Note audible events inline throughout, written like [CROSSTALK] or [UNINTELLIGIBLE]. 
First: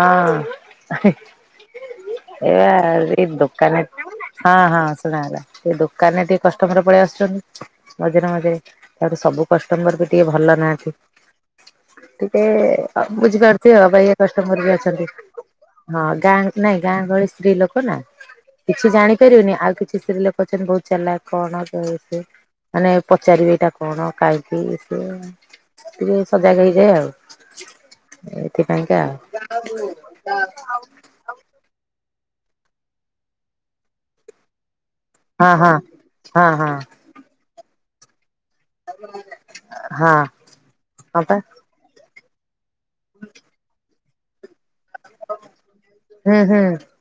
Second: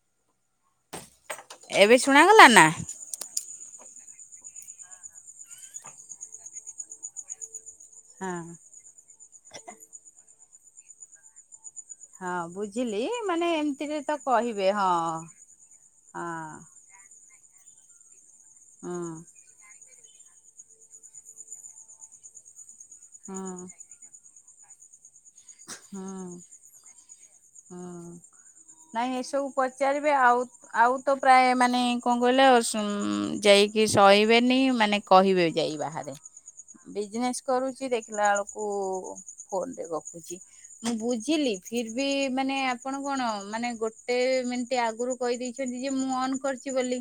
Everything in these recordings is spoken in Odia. ହଁ। ଶୁଣାଗଲା ନା? ଏବେ ଏଇ ଦୋକାନ ହଁ ହଁ ସୁଣାଗଲା। ଏ ଦୋକାନରେ ଟିକେ କଷ୍ଟମର ପଳେଇ ଆସୁଛନ୍ତି ମଝିରେ ମଝିରେ। ହଁ ତାର ସବୁ କଷ୍ଟମର ବି ଟିକେ ଭଲ ନାହାନ୍ତି। ହଁ ଟିକେ ବୁଝିଲି ମାନେ ବୁଝିପାରୁଥିବେ ଏମିତିରେ ଅବାଗିଆ ତ କଷ୍ଟମର କହିବେ ବି ହଁ। ଅଛନ୍ତି ହଁ ହଁ ଗାଁ ନାଇଁ। ଗାଁ ଗହଳି ସ୍ତ୍ରୀ ଲୋକ ନା କିଛି ହୁଁ ଜାଣିପାରିବେନି ଆଉ କି ଚିତ୍ରୀ ଲୋକ ଅଛନ୍ତି ବହୁତ୍ ଚାଲାଖ କଣ ସେ ମାନେ ପଚାରିବେ ହୁଁ ଏଇଟା କଣ କାହିଁ କି ଏତେ ଟିକିଏ ହୁଁ ସଜାଗ ହେଇ ସେ ହୁଁ। ଆଉ ନାଇଁ ଏସବୁ ଏଇଥିପାଇଁକା ପଚାରିବେ ତ ଆଉ। ପ୍ରାୟ ମାନେ କଣ କହିଲ ଯାଇକି ସଇବେନି ମାନେ କହିବେ ହଁ ଯାଇ ବାହାରେ ହଁ ହଁ ହଁ ବିଜନେସ୍ କରୁଛି ଦେଖିଲା ବେଳକୁ ଫୋନ ରେ ହଁ ଗପୁଛି ମୁଁ ହଁ ପା ବୁଝିଲି। ଫିର୍ ବି ମାନେ ଆପଣ କଣ ମାନେ ଗୋଟେ ମି ଟେ ଆଗରୁ କହିଦେଇଚନ୍ତି ଯେ ମୁଁ ଅନ୍ ହୁଁ ହୁଁ କରିଛି ବୋଲି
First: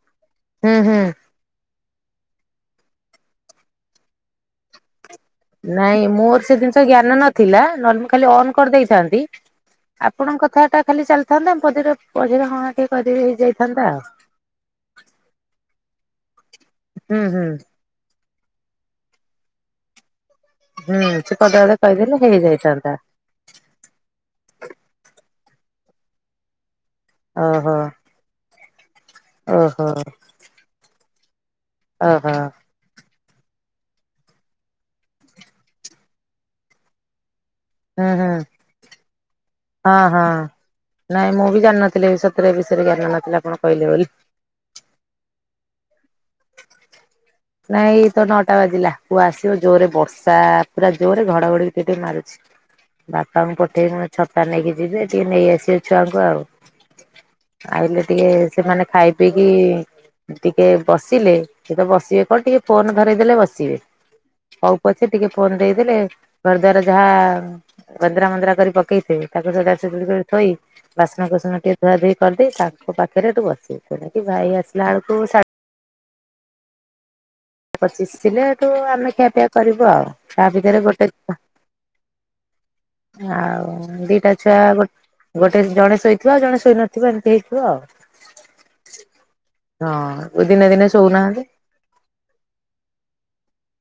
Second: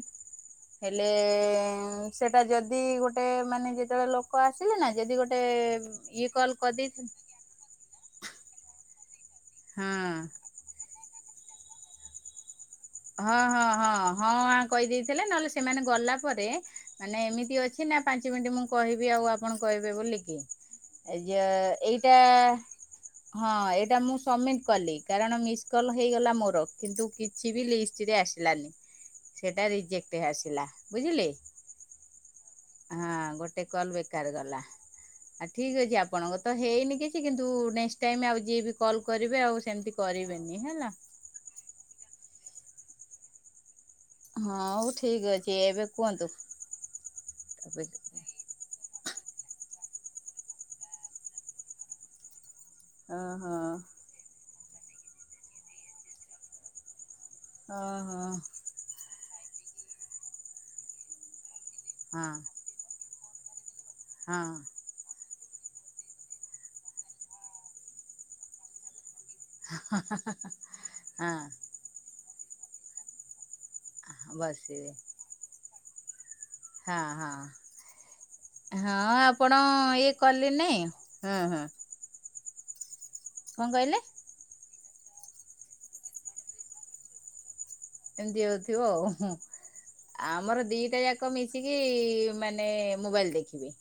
ହୁଁ ହୁଁ ହେଲେ ସେଟା ଯଦି ଗୋଟେ ମାନେ ଯେତେବେଳେ ଲୋକ ଆସିଲେ ନା ଯଦି ଗୋଟ ନାଇଁ ମୋର ସେ ଜିନିଷ ଜ୍ଞାନ ନ ଥିଲା ନହେଲେ ମୁ ଖାଲି ଅନ କରିଦେଇଥାନ୍ତି ହଁ ଆପଣଙ୍କ କଥାଟା ଖାଲି ଚାଲି ଥାନ୍ତା ଆମ ପଚାର କହିଲ ହଁ ଆଁ ହଁ ହଁ ହଁ ହଁ ଆଁ କହିଦେଇଥିଲେ ନହେଲେ ସେମାନେ ଗଲା ପରେ ମାନେ ହୁଁ ହୁଁ ଏମିତି ଅଛି ନା ପାଞ୍ଚ ମିନିଟ୍ ମୁଁ କହିବି ଆଉ ଆପଣ କହିବେ ବୋଲି କି। ହୁଁ ଏ ସେ ପଦେ ଯୋଉ ଅଧେ କହିଦେଲେ ଏଇଟା ହେଇଯାଇଥାନ୍ତା ହଁ ଏଇଟା ମୁଁ ସବମିଟ୍ କଲି କାରଣ ମିସ୍ କଲ ହେଇଗଲା ମୋର କିନ୍ତୁ କିଛି ଓହୋ ଥିରେ ଆସିଲାନି ସେଟା ଓହୋ। ରିଜେକ୍ଟ ଆସିଲା ବୁଝିଲେ। ଓ ହ। ହଁ ଗୋଟେ କଲ ବେକାର ଗଲା। ଆଉ ଠିକ୍ ଅଛି ଆପଣଙ୍କ ତ ହେଇନି କିଛି କିନ୍ତୁ ନେକ୍ସଟ ହୁଁ ଟାଇମ ହୁଁ ଆଉ ଯିଏ ବି କଲ୍ କରିବେ ଆଉ ସେମିତି ହଁ ହଁ କରିବେନି ହେଲା। ନାଇଁ ମୁଁ ବି ଜାଣିନଥିଲି ଏ ସତରେ ଏ ବିଷୟରେ ଜାଣି ନଥିଲି ଆପଣ କହିଲେ ବୋଲି। ହଁ ହଉ ଠିକ୍ ଅଛି ଏବେ କୁହନ୍ତୁ। ଓହୋ ନାଇଁ ତ ନ ଅଟା ବାଜିଲା ପୁଅ ଆସିବ ଜୋରେ ବର୍ଷା ପୁରା ଜୋରେ ଘଡଘଡିି ଟିକେ ମାରୁଛି। ଓହୋ ବାପାଙ୍କୁ ପଠେଇବି ଛତା ନେଇକି ଯିବେ ଟିକେ ନେଇ ଆସିବେ ଛୁଆଙ୍କୁ ଆଉ। ଆଇଲେ ଟିକେ ସେମାନେ ଖାଇ ପିଇକି ଟିକେ ବସିଲେ ସିଏତ ବସ ହଁ ହଉ ଟିକେ ଫୋନ ଧରେଇଦେଲେ ବସିବେ। ହଁ। ହଉ ପଛେ ଟିକେ ଫୋନ୍ ଦେଇଦେଲେ ଘରଦ୍ୱାର ଯାହା ବନ୍ଦରା ମନ୍ଦରା କରି ପକେଇଥିବେ। ତାକୁ ସେଟା ଚୁଗୁଡ଼ କରି ଥୋଇ ବାସନକୁସନ ହଁ ଟିକେ ଧୁଆ ଧୋଇ କରିଦେଇ ତାଙ୍କ ପାଖରେଠୁ ବସିବୁ। ତେଣିକି ଭାଇ ଆସିଲା ବସିବେ ଅଳକୁ ହଁ ପଚିଶ ଥିଲେ ଏଠୁ ହଁ। ହଁ ଆମେ ଖିଆପିଆ ଆପଣ କରିବୁ ଆଉ ଇଏ ତା କଲେ ଭିତରେ ନାଇଁ ଗୋଟେ ହୁଁ ହୁଁ ଆଉ କହିଲେ ଦିଟା ଛୁଆ ଗୋ ଗୋଟେ ଜଣେ ଶୋଇଥିବ ଆଉ ଜଣେ ସୋଇନଥିବ ଏମିତି ହେଇଥିବ ଆଉ। ଏମିତି ହଉଥିବ ହଁ ଦିନେ ଆମର ଦିନେ ଦିଟା ଯାକ ଶୋଉନାହାନ୍ତି। ମିଶିକି କି ମାନେ ମୋବାଇଲି ଦେଖିବେ।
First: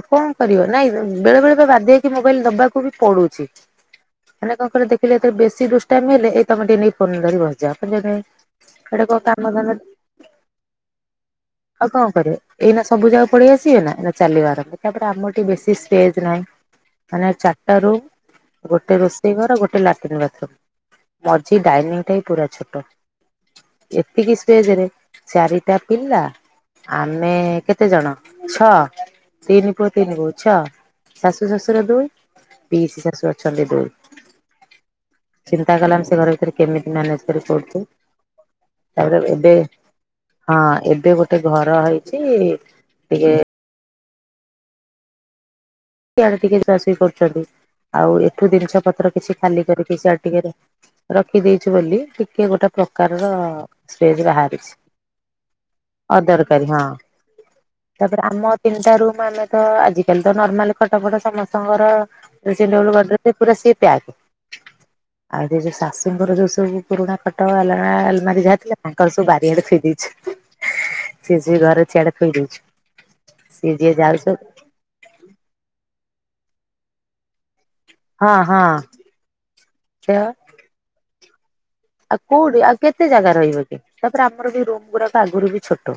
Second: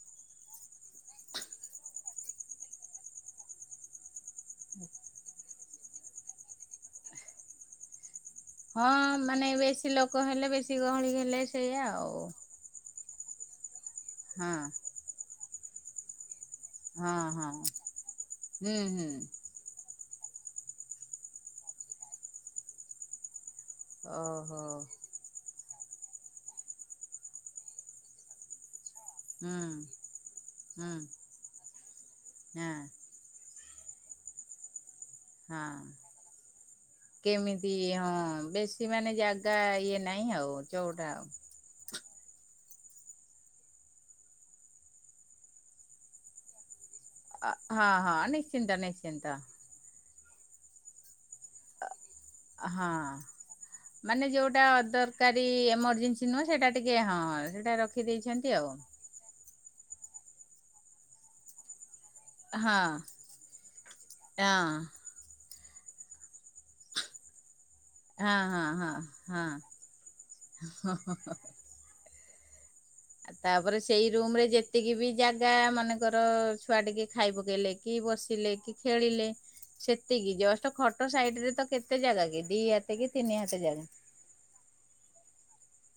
ଆଉ କଣ କରିବ ନାଇଁ ବେଳେ ବେଳେ ବା ବାଧ୍ୟ ହେଇକି ମୋବାଇଲି ଦବାକୁ ବି ପଡୁଛି। ମାନେ କଣକହିଲ ଦେଖିଲ ଏଥିରେ ବେଶି ଦୁଷ୍ଟାମି ହେଲେ ଏଇ ତମ ଟିକେ ନେଇ ଫୋନ ଧରି ନେଇ ବସିଯାଅ ହଁ ଏଇଟା କଣ କାମ ମାନେ ଧନ୍ଦା ବେଶୀ ଲୋକ ହେଲେ ବେଶୀ ଗହଳି ହେଲେ ସେଇଆ କଣ ଆଉ। କରିବେ ଏଇନା ସବୁ ଯାକ ପଳେଇ ଆସିବେନା ଏଇନା ଚାଲିବ ହଁ ଆରମ୍ଭ ତାପରେ ଆମର ଟିକେ ବେଶି ସ୍ପେଜ ନାହିଁ। ହଁ ମାନେ ହଁ ଚାରିଟା ରୁମ୍ ହୁଁ ଗୋଟେ ହୁଁ ରୋଷେଇ ଘର ଗୋଟେ ଲା ଲାଟିନି ବାଥରୁମୁ ମଝି ଡାଇନିଂଟା ହିଁ ପୁରା ଛୋଟ। ଏତିକି ଓହୋ ସ୍ପେଜେ ରେ ଚାରିଟା ପିଲା ଆମେ କେତେ ଜଣ ଛଅ ହୁଁ ତିନି ପୁଅ ତିନି ବୋହୂ ଛଅ ହୁଁ ଶାଶୁ ଶଶୁର ଦୁଇ ହଁ ପିଇସୀ ଶାଶୁ ଅଛନ୍ତି ଦୁଇ। ଚିନ୍ତା ହଁ। କଲନ ସେ ଘର ଭିତରେ କେମିତି ମ୍ୟାନେଜ କରିଚଳୁଚୁ ତାପରେ ଏବେ ତା ଇଏ ନାଇଁ ହଁ ଆଉ ଯୋଉ ଏବେ ଗୋଟେ ଘର ହେଇଚି ଟିକେ ସିଆଡେ ଟିକେ ସୁଆସୁଇ କରୁଛନ୍ତି ହଁ ଆଉ ହଁ ଏଠୁ ନିଶ୍ଚିନ୍ତ ଜିନିଷ ପତ୍ର ନିଶ୍ଚିନ୍ତ କିଛି ଖାଲି କରିକି ସିଆଡେ ଟିକେ ରଖିଦେଇଛୁ ବୋଲିି କି କିଏ ଗୋଟେ ହଁ। ପ୍ରକାରର ଫେଜେ ମାନେ ଯୋଉଟା ବାହାରିଛି ଅଦରକାରୀ ଏମର୍ଜେନ୍ସି ନୁହଁ ଅଦରକାରୀ ସେଇଟା ହଁ। ଟିକେ ହଁ ସେଇଟା ତାପରେ ରଖିଦେଇଛନ୍ତି ଆମ ଆଉ। ତିନିଟା ରୁମୁ ଆମେ ତ ଆଜିକାଲି ତ ନର୍ମାଲ ଖଟ ଫଟ ସମସ୍ତଙ୍କର ରୋଷେଇ ହଁ ଘର ଗଡେଜେ ପୁରା ସିଲି ପ୍ୟାକ ହଁ ଆଉ ଯ ଯୋଉ ଶାଶୁଙ୍କର ଯୋଉ ସବୁ ପୁରୁଣା ଖଟ, ଆଲେଣା, ହଁ ଆଲମାରୀ ହଁ ଯାହା ଥିଲା ହଁ ତାଙ୍କର ସବୁ ହଁ। ବାରିଆଡେ ଥୋଇ ଦେଇଚି। ସିଏ ସିଏ ଘରେ ସିଆଡେ ଥୋଇଦଉଛି। ଆଉ ତାପରେ ସେଇ ରୁମୁ ରେ ଯେତିକି ବି ଜାଗା ମାନେକର ଛୁଆ ଟିକେ ଖାଇ ପକେଇଲେ କି ହଁ ବସିଲେ ହଁ କି ଖେଳିଲେ ସେ ସେତିକି ଆଉ ଜଷ୍ଟ ଖଟ ସାଇଡି ରେ ତ କେ କେତେ ଜାଗା କି କୋଉଠି ଦି ଆଉ ହାତେ କେତେ କି ଜାଗା ତିନି ରହିବ ହାତେ କି ଜାଗା। ତାପରେ ଆମର ବି ରୁମୁ ଗୁଡାକ ଆଗରୁ ବି ଛୋଟ।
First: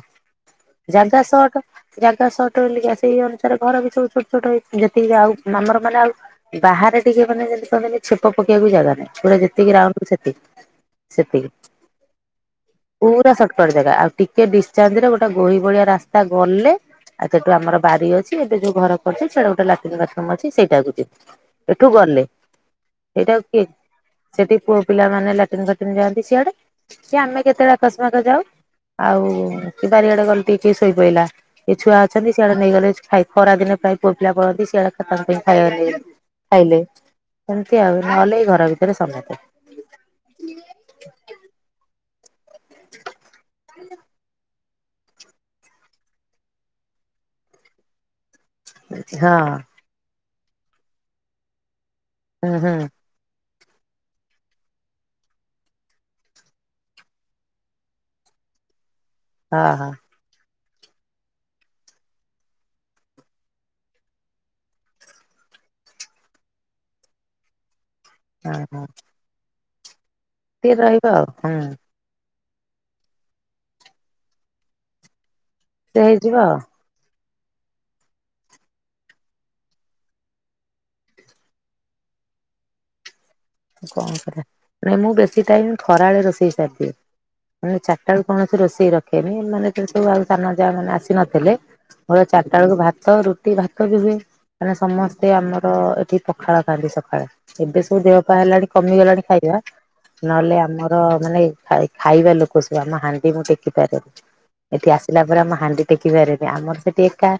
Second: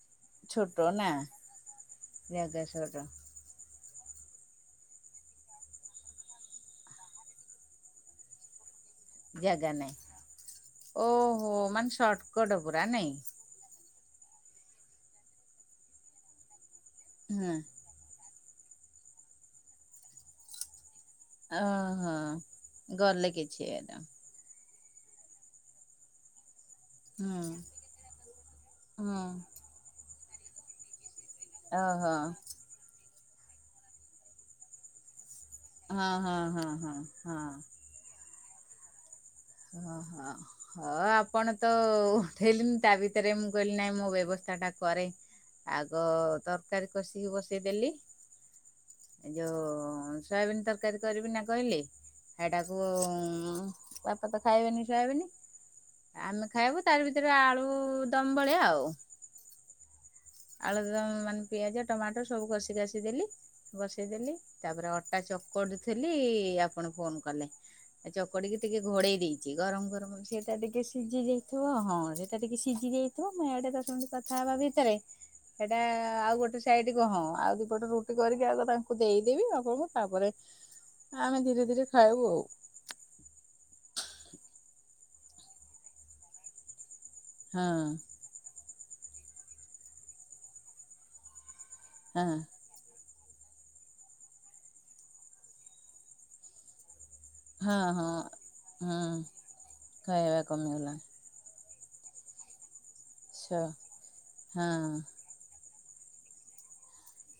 ଛୋଟ ନା ଜାଗା ସଟ ଜାଗା ସଟ ବୋଲି ସେଇ ଅନୁ ତାର ଘର ବି ସବୁ ଛୋଟ ଛୋଟ ହେଇଚି ଯେତିକି ଆଉ ମାମର ମାନେ ଆଉ ବାହାରେ ଟିକେ ମାନେ ଯେମିତି କଲେ ଛେପ ପକେଇବାକୁ ଜାଗାନାହିଁ ପୁରା ଜାଗା ଯେତିକି ନାଇଁ ରାଉଣ୍ଡୁ ସେତିକି। ସେତିକି ଓହୋ ମାନେ ସର୍ଟକଟ ନାଇଁ ପୁରା ସଟକଟ ଜାଗା ଆଉ। ଟିକେ ଡିସଚାର୍ଜ ରେ ଗୋଟେ ଗୋହି ଭଳିଆ ରାସ୍ତା ଗଲେ ଆଉ ହଁ ସେଠୁ ଆମର ବାରି ଅଛି ଏବେ ଯୋଉ ଘର କରିଚି ସେଇଟା ଗୋଟେ ଲାଟିନ୍ ବାଥରୁମୁ ଅଛି ସେଇଟାକୁ ଯି ଅ ହଁ ଗଲେ ସେଇଟା କିଏ କିଛି ଏନ ସେଠି ପୁଅ ପିଲାମାନେ ଲାଟିନ୍ ଫାଟିନ୍ ଯାଆନ୍ତି ସିଆଡେ। କି ଆମେ ହୁଁ କେତେବେଳେ ଆକସ୍ମାକ ଯାଉ ହୁଁ ଆଉ କି ବାରିଆଡେ ଗଲେ ଟିକେ ଶୋଇ ପଇଲା। ଏ ଛୁଆ ଓହୋ ଅଛନ୍ତି ସିଆଡେ ନେଇଗଲେ ଖାଇ ଖରା ଦିନେ ପ୍ରାୟ ପୁଅ ପିଲା ପଳାନ୍ତି ସିଆ ସେ ତାଙ୍କ ପାଇଁ ଖାଇଆ [UNINTELLIGIBLE] ଗଲେ ହଁ ହଁ ହଁ ଖାଇଲେ, ହଁ ହଁ ସେମିତି ଆଉ ନହଲେ ଏଇ ଘର ଭିତରେ ସମତେ ଓ ହଁ ହଁ ଆପଣ ତ ଉଠେଇଲେନି ତା ଭିତ ତରେ ମୁଁ କହିଲି ନାଇଁ ମୁଁ ବ୍ୟବସ୍ଥା ଟା କରେ ଆଗ ତରକାରୀ କଷିକି ବସେଇଦେଲି ହଁ ଏ ଯୋଉ ସୋୟାବିିନ ତରକାରୀ କରିବି ନା କହିଲି ହୁଁ ହୁଁ ସେଟାକୁ ଉଁ କ ତ ଖାଇବେନି ଶୁଆବେନି ଆମେ ଖାଇବୁ ତାର ଭିତରେ ଆଳୁ ଦମ ଭଳିଆ ଆଉ ହଁ ହଁ। ଆଳୁଦମ୍ ମାନେ ପିଆଜ, ଟମାଟୋ ସବୁ କଷି କାଷି ଦେଲି ବସେଇଦେଲି ତାପରେ ଅଟା ଚକଟୁ ଥିଲି ଆପଣ ଫୋନ କଲେ। ଏଇ ଚକଡଟିକି ହଁ ଟିକେ ହଁ ଘୋଡେଇ ଦେଇଚି ଗରମ ଗରମ ସେଇଟା ଟିକେ ରହିବ ସିଝି ଆଉ ହୁଁ ଯାଇଥିବ ହଁ ସେ ଟିକେ ସିଝି ଯାଇଥିବ ମୁଁ ଏଠି ଦଶ ମିନଟ କଥା ହବା ଭିତରେ ସେଟା ସେ ହେଇଯିବ ଆଉ ଗୋଟେ ସାଇଡ [UNINTELLIGIBLE] କ ହଁ ଆଉ ଦିପଟ ରୁଟି କରିକି ଆଗ ତାଙ୍କୁ ଦେଇଦେବି ଆପଣଙ୍କୁ ତାପରେ ଆମେ ଧୀରେ ଧୀରେ ଖାଇବୁ ଆଉ କଣ କରିବା, ନା ମୁଁ ବେଶୀ ଟାଇମ ଖରାବେଳେ ରୋଷେଇ ସାରିଦିଏ ମାନେ ଆଉ ଚାରିଟା ବେଳ କୌଣସି ରୋଷେଇ ରଖେନି ଏ ମାନେ ତ ସବୁ ଆଉ ସାନ ଯାଆ ମାନେ ଆସିନଥିଲେ ମୋର ହଁ ଚାରିଟା ବେଳକୁ ଭାତ ରୁ ଏ ଭାତ ବି ହୁଏ ମାନେ ସମସ୍ତେ ଆମର ଏଠି ପଖାଳ ଖାଆନ୍ତି ସକାଳେ ହଁ ଏବେ ସବୁ ହଁ ଦେହ ପା ହେଲାଣି ହଁ ହଁ କମିଗଲାଣି ଖାଇବା ଖାଇବା ନହେଲେ କମିଗଲାଣି ଆମର ମାନେ ଖାଇ ଖାଇବା ଲୋକସୁ ମା ହାଣ୍ଡି ମୁଁ ସ ଟେକି ପାରେନି, ହଁ ଏଠି ଆସିଲା ପରେ ମୁଁ ହାଣ୍ଡି ଟେକି ପାରେନି ଆମର ସେଠି ଏକା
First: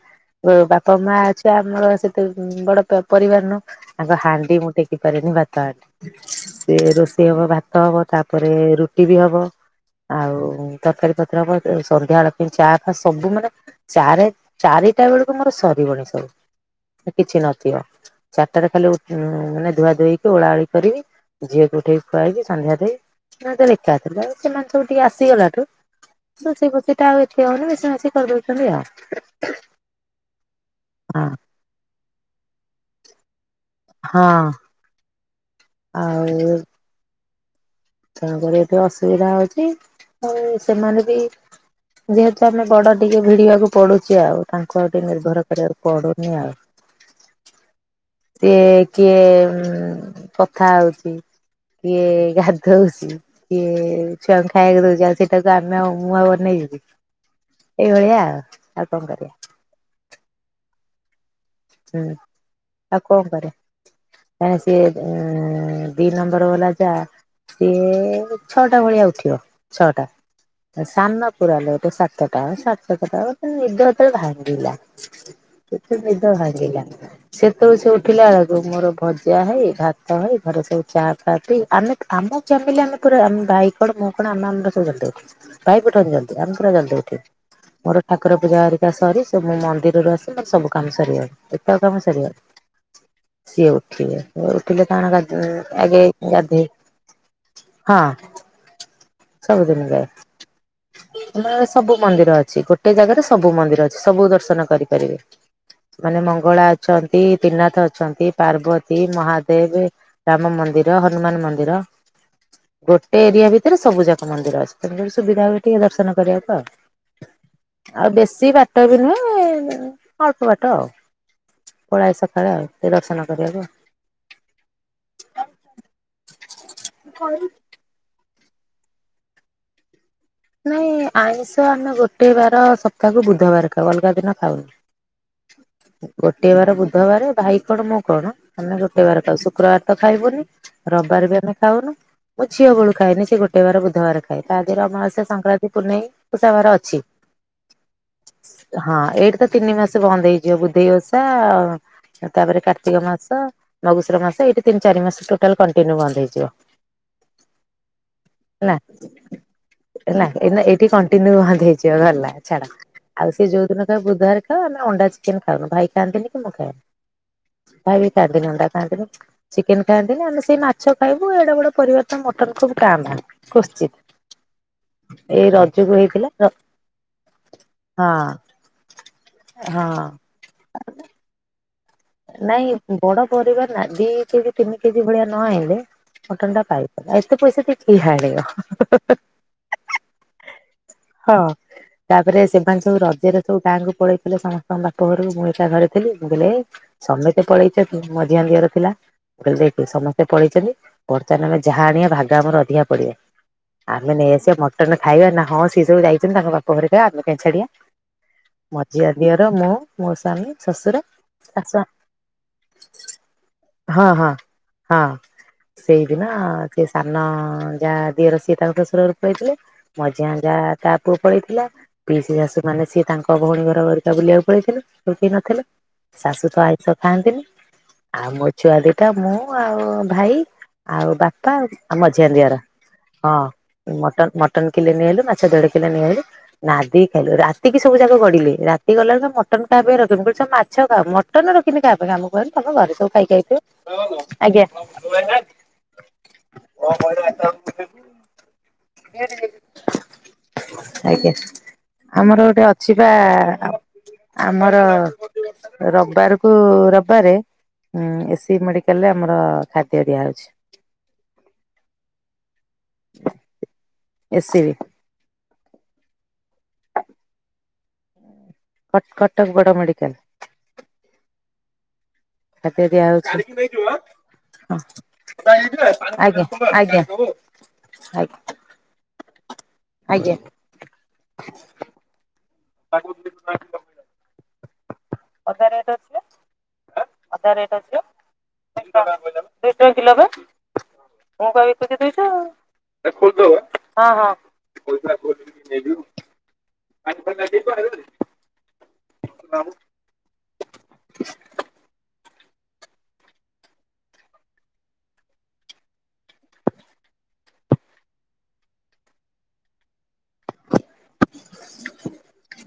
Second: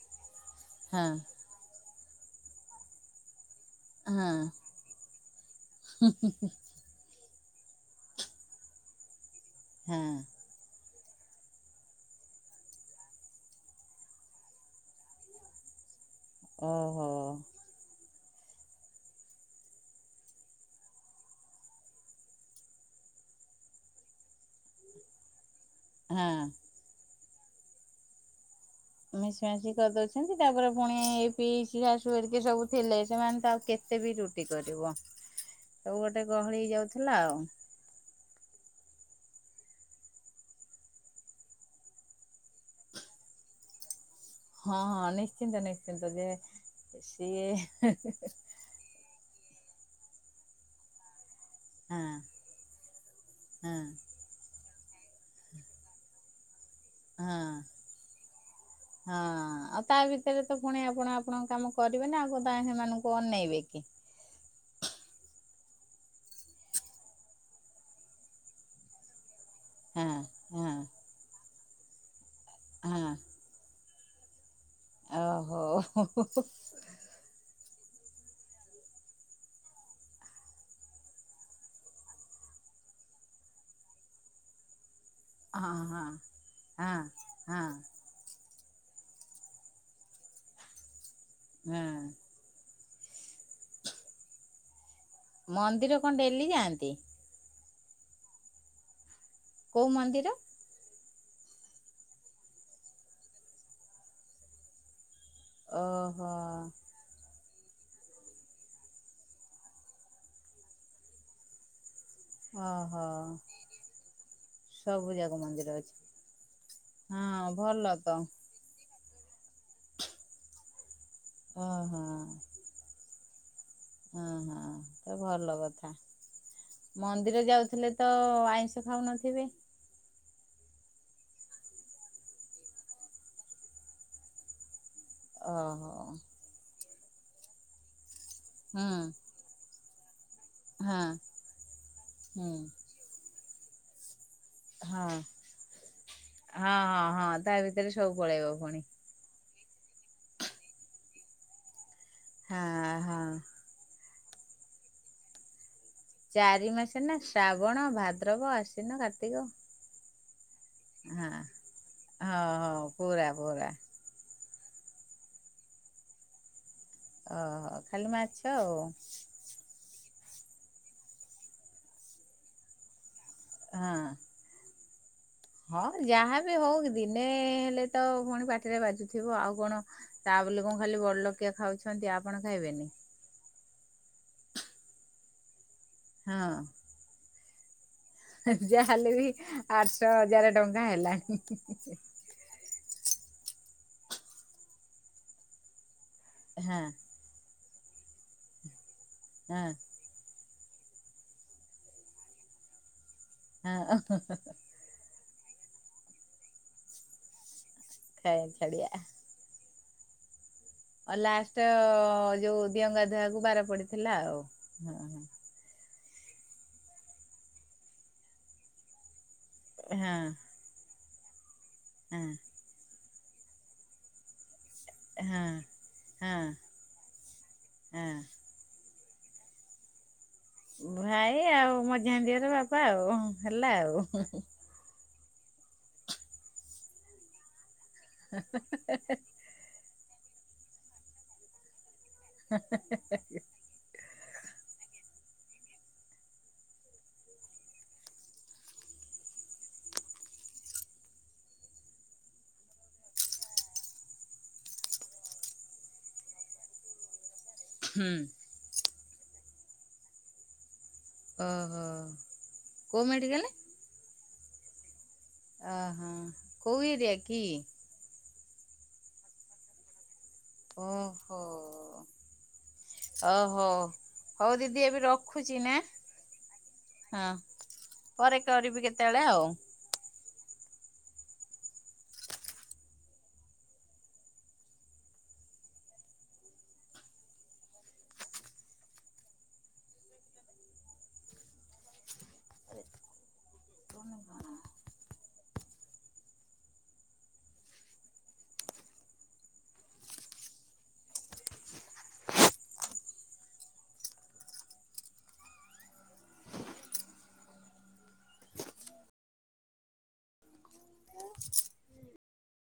ବ ବାପା ହଁ ମା ଛୁଆ ଆମର ସେତେ ବି ବଡ ପ ପରିବାର ନହ ତାଙ୍କ ହଁ ହାଣ୍ଡି ମୁଁ ଟେକି ପାରିନି ଭାତ ହାଣ୍ଡି ସେ ରୋଷେଇ ହବ ଭାତ ହବ ତାପରେ ରୁଟି ବି ହବ ହଁ ଆଉ ତରକାରୀ ପତ୍ର ହବ ତ ସନ୍ଧ୍ୟା ଆଳକୁ ଚା ଫା ସବୁ ମାନେ ଚାରେ ଚାରିଟା ବେଳକୁ ମୋର ସରିବଣି ସବୁ ଓହୋ କିଛି ନଥିବ ଚାରିଟାରେ ଖାଲି ଉ ମାନେ ଧୁଆ ଧୁଇ ଓଳାଉଳି କରିକି ଝିଅକୁ ଉଠେଇି ଖୁଆଇବି ସନ୍ଧ୍ୟା ଦେଇ [UNINTELLIGIBLE] ଲେଖା ଥିଲା ସେମାନେ ସବୁ ଟିକେ ଆସିଗଲାଠୁ ହଁ ରୋଷେଇ [UNINTELLIGIBLE] ଟା ଆଉ ଏତେ ହଉନି ମିଶେଇ ମାସେଇ କରି ଦଉଛନ୍ତି ଆଉ। ମିଶି ମାଶି କରିଦଉଛନ୍ତି ତାପରେ ପୁଣି ଏ ହଁ ପିଇସି ଶାଶୁ ହେରିକେ ସବୁ ଥିଲେ ସେମାନେ ତଉ କେ ତେ ବି ରୁଟି ହଁ କରିବ, ସବୁ ଗୋଟେ ଆଉ ଗହଳି ହେଇ ଯାଉଥିଲା ଆଉ ତେଣୁକରି ଏଠି ଅସୁବିଧା ହଉଛି, ଆଉ ସେମାନେ ବି ଯେହେତୁ ଆମେ ବଡ ଟିକେ ଭିଡିବାକୁ ପଡୁଛି ଆଉ। ତାଙ୍କୁ ଆଉ ଟିକେ ହଁଁ ନିର୍ଭର ନିଶ୍ଚିନ୍ତ କରିବାକୁ ନିଶ୍ଚିନ୍ତ ଯେ ପଡୁନି ଆଉ ସିଏ ହେ ହେ ହେ ସିଏ କିଏ କଥା ହଉଚି କିଏ ହଁ ଗାଧଉଚି ହଁ କିଏ ଛୁଆଙ୍କୁ ଖାଇବାକୁ ଦଉଛି ଆଉ ସେଇଟାକୁ ଆମେ ମୁଁ ନେଇଯିବି ହଁ କରିବା ହଁ ଆଉ ତା ବି ସେଇଏ ତ ପୁଣି ଆପଣ ଆପଣଙ୍କ କାମ କରିବେ ହୁଁ ନା ଆଉ [UNINTELLIGIBLE] ସେମାନଙ୍କୁ ଅନେଇବେ କି ହଁ ସେ ଉଁ ଉଁ ଦିଇ ନମ୍ବର ବାଲା ଟା ସିଏ ଛଅଟା ଭଳିଆ ଆଉଥିବ ହଁ ଛଅଟା ହଁ ସାନ ପୁରାଲ ଟ ସାତଟା ହଁ ସାତଟା ନିଦ ଯେତେଳେ ଭାଙ୍ଗିିଲା ଓହୋ ଓହୋ ହୋ ତ ହାଙ୍ଗିଲା ସେତେବେଳେ ସେ ଉଠିଲା ବେଳକୁ ମୋର ଭଜା ହେଇ ଭାତ ହେଇ ଘରେ ସବୁ ଚା ଫା ପି ଆମେ ଆମ ପ୍ୟାମିଲି ଆମେ ପୁରା ଆମ ଭାଇ କଣ ମୁଁ କଣ ଆମେ ଆମର ସବୁ କରଦବୁ। ଭାଇ ହଁ। ପଠ ଜଲଦି ଆମେ ପୁରା ଜଲଦି ହଁ ଉଠିବୁ। ହଁ ମୋର ଠାକୁରପୁଜା ଆରିକା ସରି ସେ ମୁଁ ମନ୍ଦିରରୁ ଆସି ମୋର ସବୁ କାମ ସ ସରିଗ ଏତକ ହଁ କାମ ସରିଗଲା ସିଏ ଉଠିଲେ ଉଠିଲେ କାଣା ଗା ହୁଁ ମନ୍ଦିର ଆଗେ କଣ ଡେଲି ଗାଧେ ଯାଆନ୍ତି ହଁ କୋଉ ସବୁଦିନ ଯାଏ। ମନ୍ଦିର? ଆମର ସବୁ ମନ୍ଦିର ଅଛି ଗୋଟେ ଜାଗାରେ ସବୁ ମନ୍ଦିର ଅଛି ସବୁ ଦର୍ଶନ କରିପାରିବେ। ମାନେ ଓହୋ ମଙ୍ଗଳା ଅଛନ୍ତି ତ୍ରିନାଥ ଅଛନ୍ତି ପାର୍ବତୀ ମହାଦେବେ। ରାମ ମନ୍ଦିର ହନୁମାନ ମନ୍ଦିର। ଓହୋ। ଗୋଟେ ଏରିଆ ଭିତରେ ସବୁ ଯାକ ମନ୍ଦିର ଅଛି ସବୁ ତେଣୁକରି ଯାକ ସୁବିଧା ହୁଏ ମନ୍ଦିର ଟିକେ ଅଛି ଦର୍ଶନ କରିବାକୁ ଆଉ। ହଁ ଭଲ ତ। ଫଟ ବି ନୁହେଁ ଅଳ୍ପ ବାଟ ଆଉ ଓହୋ। ପଳାଏ ସକାଳେ ଆଉ। ଟେ ଦର୍ଶନ କରିବାକୁ ଆଉ। ହଁ ହଁ ତ ଭଲ କଥା ମନ୍ଦିର ଯାଉଥିଲେ ତ ଆଇଁଷ ଖାଉନଥିବେ? ନାଇଁ ଆଇଁଷ ଆମେ ଗୋଟେ ବାର ସପ୍ତାହକୁ ବୁଧବାର ଖାଉ ଅଲଗା ଦିନ ଓହୋ ଖାଉନା। ଗୋଟେ ବାର ବୁଧବାର ଭାଇ କଣ ମୁଁ କଣ ଆମେ ହୁଁ ଗୋଟେ ବାରେ ଖାଉ ଶୁକ୍ରବାର ତ ଖାଇବୁନି ହଁ ରବିବାର ବି ଆମେ ଖାଉନୁ ମୁଁ ହୁଁ ଝିଅ ବେଳୁ ଖାଇନି ସେ ଗୋଟେ ବାର ବୁଧବାର ଖା ଖାଏ ତା ଦିହରେ ହଁ। ଅମାବାସ୍ୟା ଥାଏ। ସଂକ୍ରାନ୍ତି ପୁନେଇଁ ଓଶା ବାର ହଁ ଅଛି ହଁ ହଁ ତା ଭିତରେ ସବୁ ପଳେଇବ ପୁଣି। ହଁ ଏଇଟି ତ ତିନି ମାସ ବନ୍ଦ ହେଇଯିବ ବୁଧେଇ ଓଷା ତାପରେ ହଁ କାର୍ତ୍ତିକ ମାସ। ହଁ। ମଗୁଶୁର ମାସ ଏଇଠି ତିନ ଚାରିମାସ ଟୋଟାଲ କଣ୍ଟିନ୍ୟୁ ବନ୍ଦ୍। ଚାରି ମାସେ ନା ଶ୍ରାବଣ ଭାଦ୍ରବ ହେଲା ଆସ୍ଵିନ କାର୍ତ୍ତିକ। ହେଲା ଏଇନେ ଏଇଠି କଣ୍ଟିନ୍ୟୁ ହଁ। ବନ୍ଦ ହେଇଯିବ ଗଲା ହଁ ଛାଡ ହଁ ପୁରା ଆଉ ସିଏ ଯୋଉ ପୁରା ଦିନ ବୁଧବାର ଖାଉ ଆମେ ଅଣ୍ଡା ଚିକେନ ଖାଉନୁ ଭାଇ ଖାଆନ୍ତିନି କି ମୁଁ ଓହୋ ଖାଏନି। ଭାଇ ଖାଲି ବି ମାଛ ଚାରଦିନ ଅଣ୍ଡା ଆଉ ଖାନ୍ତିନି। ଚିକେନ ଖାଆନ୍ତିନି ଆମେ ସେଇ ମାଛ ଖାଇବୁ ଏଡେବଡ ପରିବାରଟା ମଟନ ଖୁବ୍ କାଁ ଭାଁ। କୋଶ୍ଚିତ୍। ହଁ। ଏଇ ହଁ ରଜକୁ ହେଇଥିଲା ର ଯାହାବି ହଉ କି ଦିନେ ହେଲେ ତ ହଁ ପୁଣି ପାଟିରେ ବାଜୁଥିବ ଆଉ କଣ ହଁ ତା ବୋଲି କଣ ଖାଲି ବଡଲୋକିଆ ଖାଉଛି ନାଇଁ ବଡ ପରିବାର ନା ଦି କେଜି ତିନି କେଜି ଭଳିଆ ନ ଆଇଲେ ମଟନ ଟା ପାଇ ଏତେ ପଇସା ଦେଇକୀ କିଏ ଖା ଯାହେଲେ ବି ଆଠ ହଜାରେ ଟଙ୍କା ହେଲାଣି। ହଁ। ତାପରେ ସେମାନେ ସବୁ ରଜରେ ସବୁ ଗାଁକୁ ପଳେଇଥିଲେ ସମସ୍ତଙ୍କ ବାପ ଘରକୁ ମୁଁ ଏକା ଘରେ ଥିଲି ମୁଁ କହିଲି ଏଇ ହଁ ସମସ୍ତେ ପଳେଇଛନ୍ତି ମଝିଆ ଦିଅର ଥିଲା ମୁଁ କହିଲି ହଁ ଦେଖେ ସମ ପଳେଇଛନ୍ତି ବର୍ତ୍ତମାନ ଯାହା ଆଣିବା ଭାଗ ଆମର ଅଧିକା ପଢିବ ଆମେ ହଁ ନେଇ ଆସିବା ମ ମଟନ ଖାଇବା ନା ହଁ ସିଏ ସବୁ ଯାଇଛନ୍ତି ତାଙ୍କ ବାପ ଘରେ ଖାଇବେ ଆମେ କାଇଁ ଛାଡିବା। ଖାଇବା ଛାଡିଆ। ମଝିଆ ଦିଅର ମୁଁ ମୋ ସ୍ୱାମୀ ଶଶୁ ଆଉ ଲାଷ୍ଟ ଯୋଉ ଦିଅଙ୍ଗା ଧୁଆକୁ ବାର ହଁ ପଡିଥିଲା ହଁ ଆଉ ହଁ ହଁ। ସେଇଦିନ ସେ ସାନ ଯାଆ ଦିଅର ସିଏ ତାଙ୍କ ଶଶୁର ଘର ପଳେଇଥିଲେ ହଁ ମଝିଆ ଯାଆ ତା ପୁଅ ପଳେଇଥିଲା ହଁ ପିଇସି ଶାଶୁ ମାନେ ସିଏ ତାଙ୍କ ଭଉଣୀ ଘର ହେରିକା ବୁଲିବାକୁ ପଳେଇଥିଲେ ସେ କେହି ହଁ ନଥିଲେ ଶାଶୁ ତ ଆଁଇ ଆଁଇଶ ଖାଆନ୍ତିନି ହଁ। ଆଉ ମୋ ଛୁଆ ଦିଟା ମୁଁ ଆଉ ଭାଇ। ଆଉ ଭାଇ ବାପା ଆଉ ମଝିଆ ମାଝିଆଁ ଦିଅର ବାପା ଆଉ ହଁ ହେଲା ଆଉ। ମଟନ୍ ମଟ ମଟନ କିଲେ ନେଇଆଇଲୁ ମାଛ ଦେଢ କିଲେ ନେଇ ଆଇଲୁ ନାଦିକି ଖାଇଲୁ ରାତିକି ସବୁ ଯାକ ଗଡିଲେ ରାତି ଗଡିଲାବେଳେ ମ ମଟନ କାହା ପାଇଁ ରଖିନି ମୁଁ କହିଲି ମାଛ ଖାଅ ମଟନ ରଖିନି କାହା ପାଇଁ ୟା ମୁଁ କହିଲି ତମେ ଘରେ ସବୁ ଖାଇକି ଆଇଥିବ। ଆଜ୍ଞା। [UNINTELLIGIBLE] [INAUDIBLE] ଆଜ୍ଞ। ଆମର ଗୋଟେ ଅଛି ପା ଆମର [INAUDIBLE] ରବିବାରକୁ ରବିବାରେ ହୁଁ ଏସି ବି ମେଡିକାଲ ରେ ଆମର ଖାଦ୍ୟ ଦିଆହଉଛି। ଓ ହୋ କୋଉ ମେଡିକାଲ ଏ- ସି -ବି। ଆ ହଁ କଉ ଏରିଆ କି? କଟ କଟକ ବଡ ମେଡିକାଲ। ଓହୋ। ଖାଦ୍ୟ ଦିଆ ହଉଛି। [INAUDIBLE] ଓହୋ। ହଉ ଦିଦି ଏବେ [UNINTELLIGIBLE] ହଁ ରଖୁଛି ନା ଆଜ୍ଞା ଆଜ୍ଞା ହଁ ଆଜ୍ଞା। ପରେ କରିବି କେତେବେଳେ ଆଉ। ଆଜ୍ଞା। ତାକୁ [UNINTELLIGIBLE] ଅଦା ରେଟ ଅଛିପା ଆ ଅଦା ରେଟ ଅଛିପା। ଦୁଇ ସହ ଟଙ୍କା କିଲୋପା। [UNINTELLIGIBLE] ମୁଁ ପା ବିକୁଛି ଦୁଇସହ ଦେଖଉଥିଲ ପା ହଁ ହଁ। ପୁରା ଗୋଲ୍ ନେଭ୍ୟୁ ପୁରା [UNINTELLIGIBLE] [UNINTELLIGIBLE] [UNINTELLIGIBLE]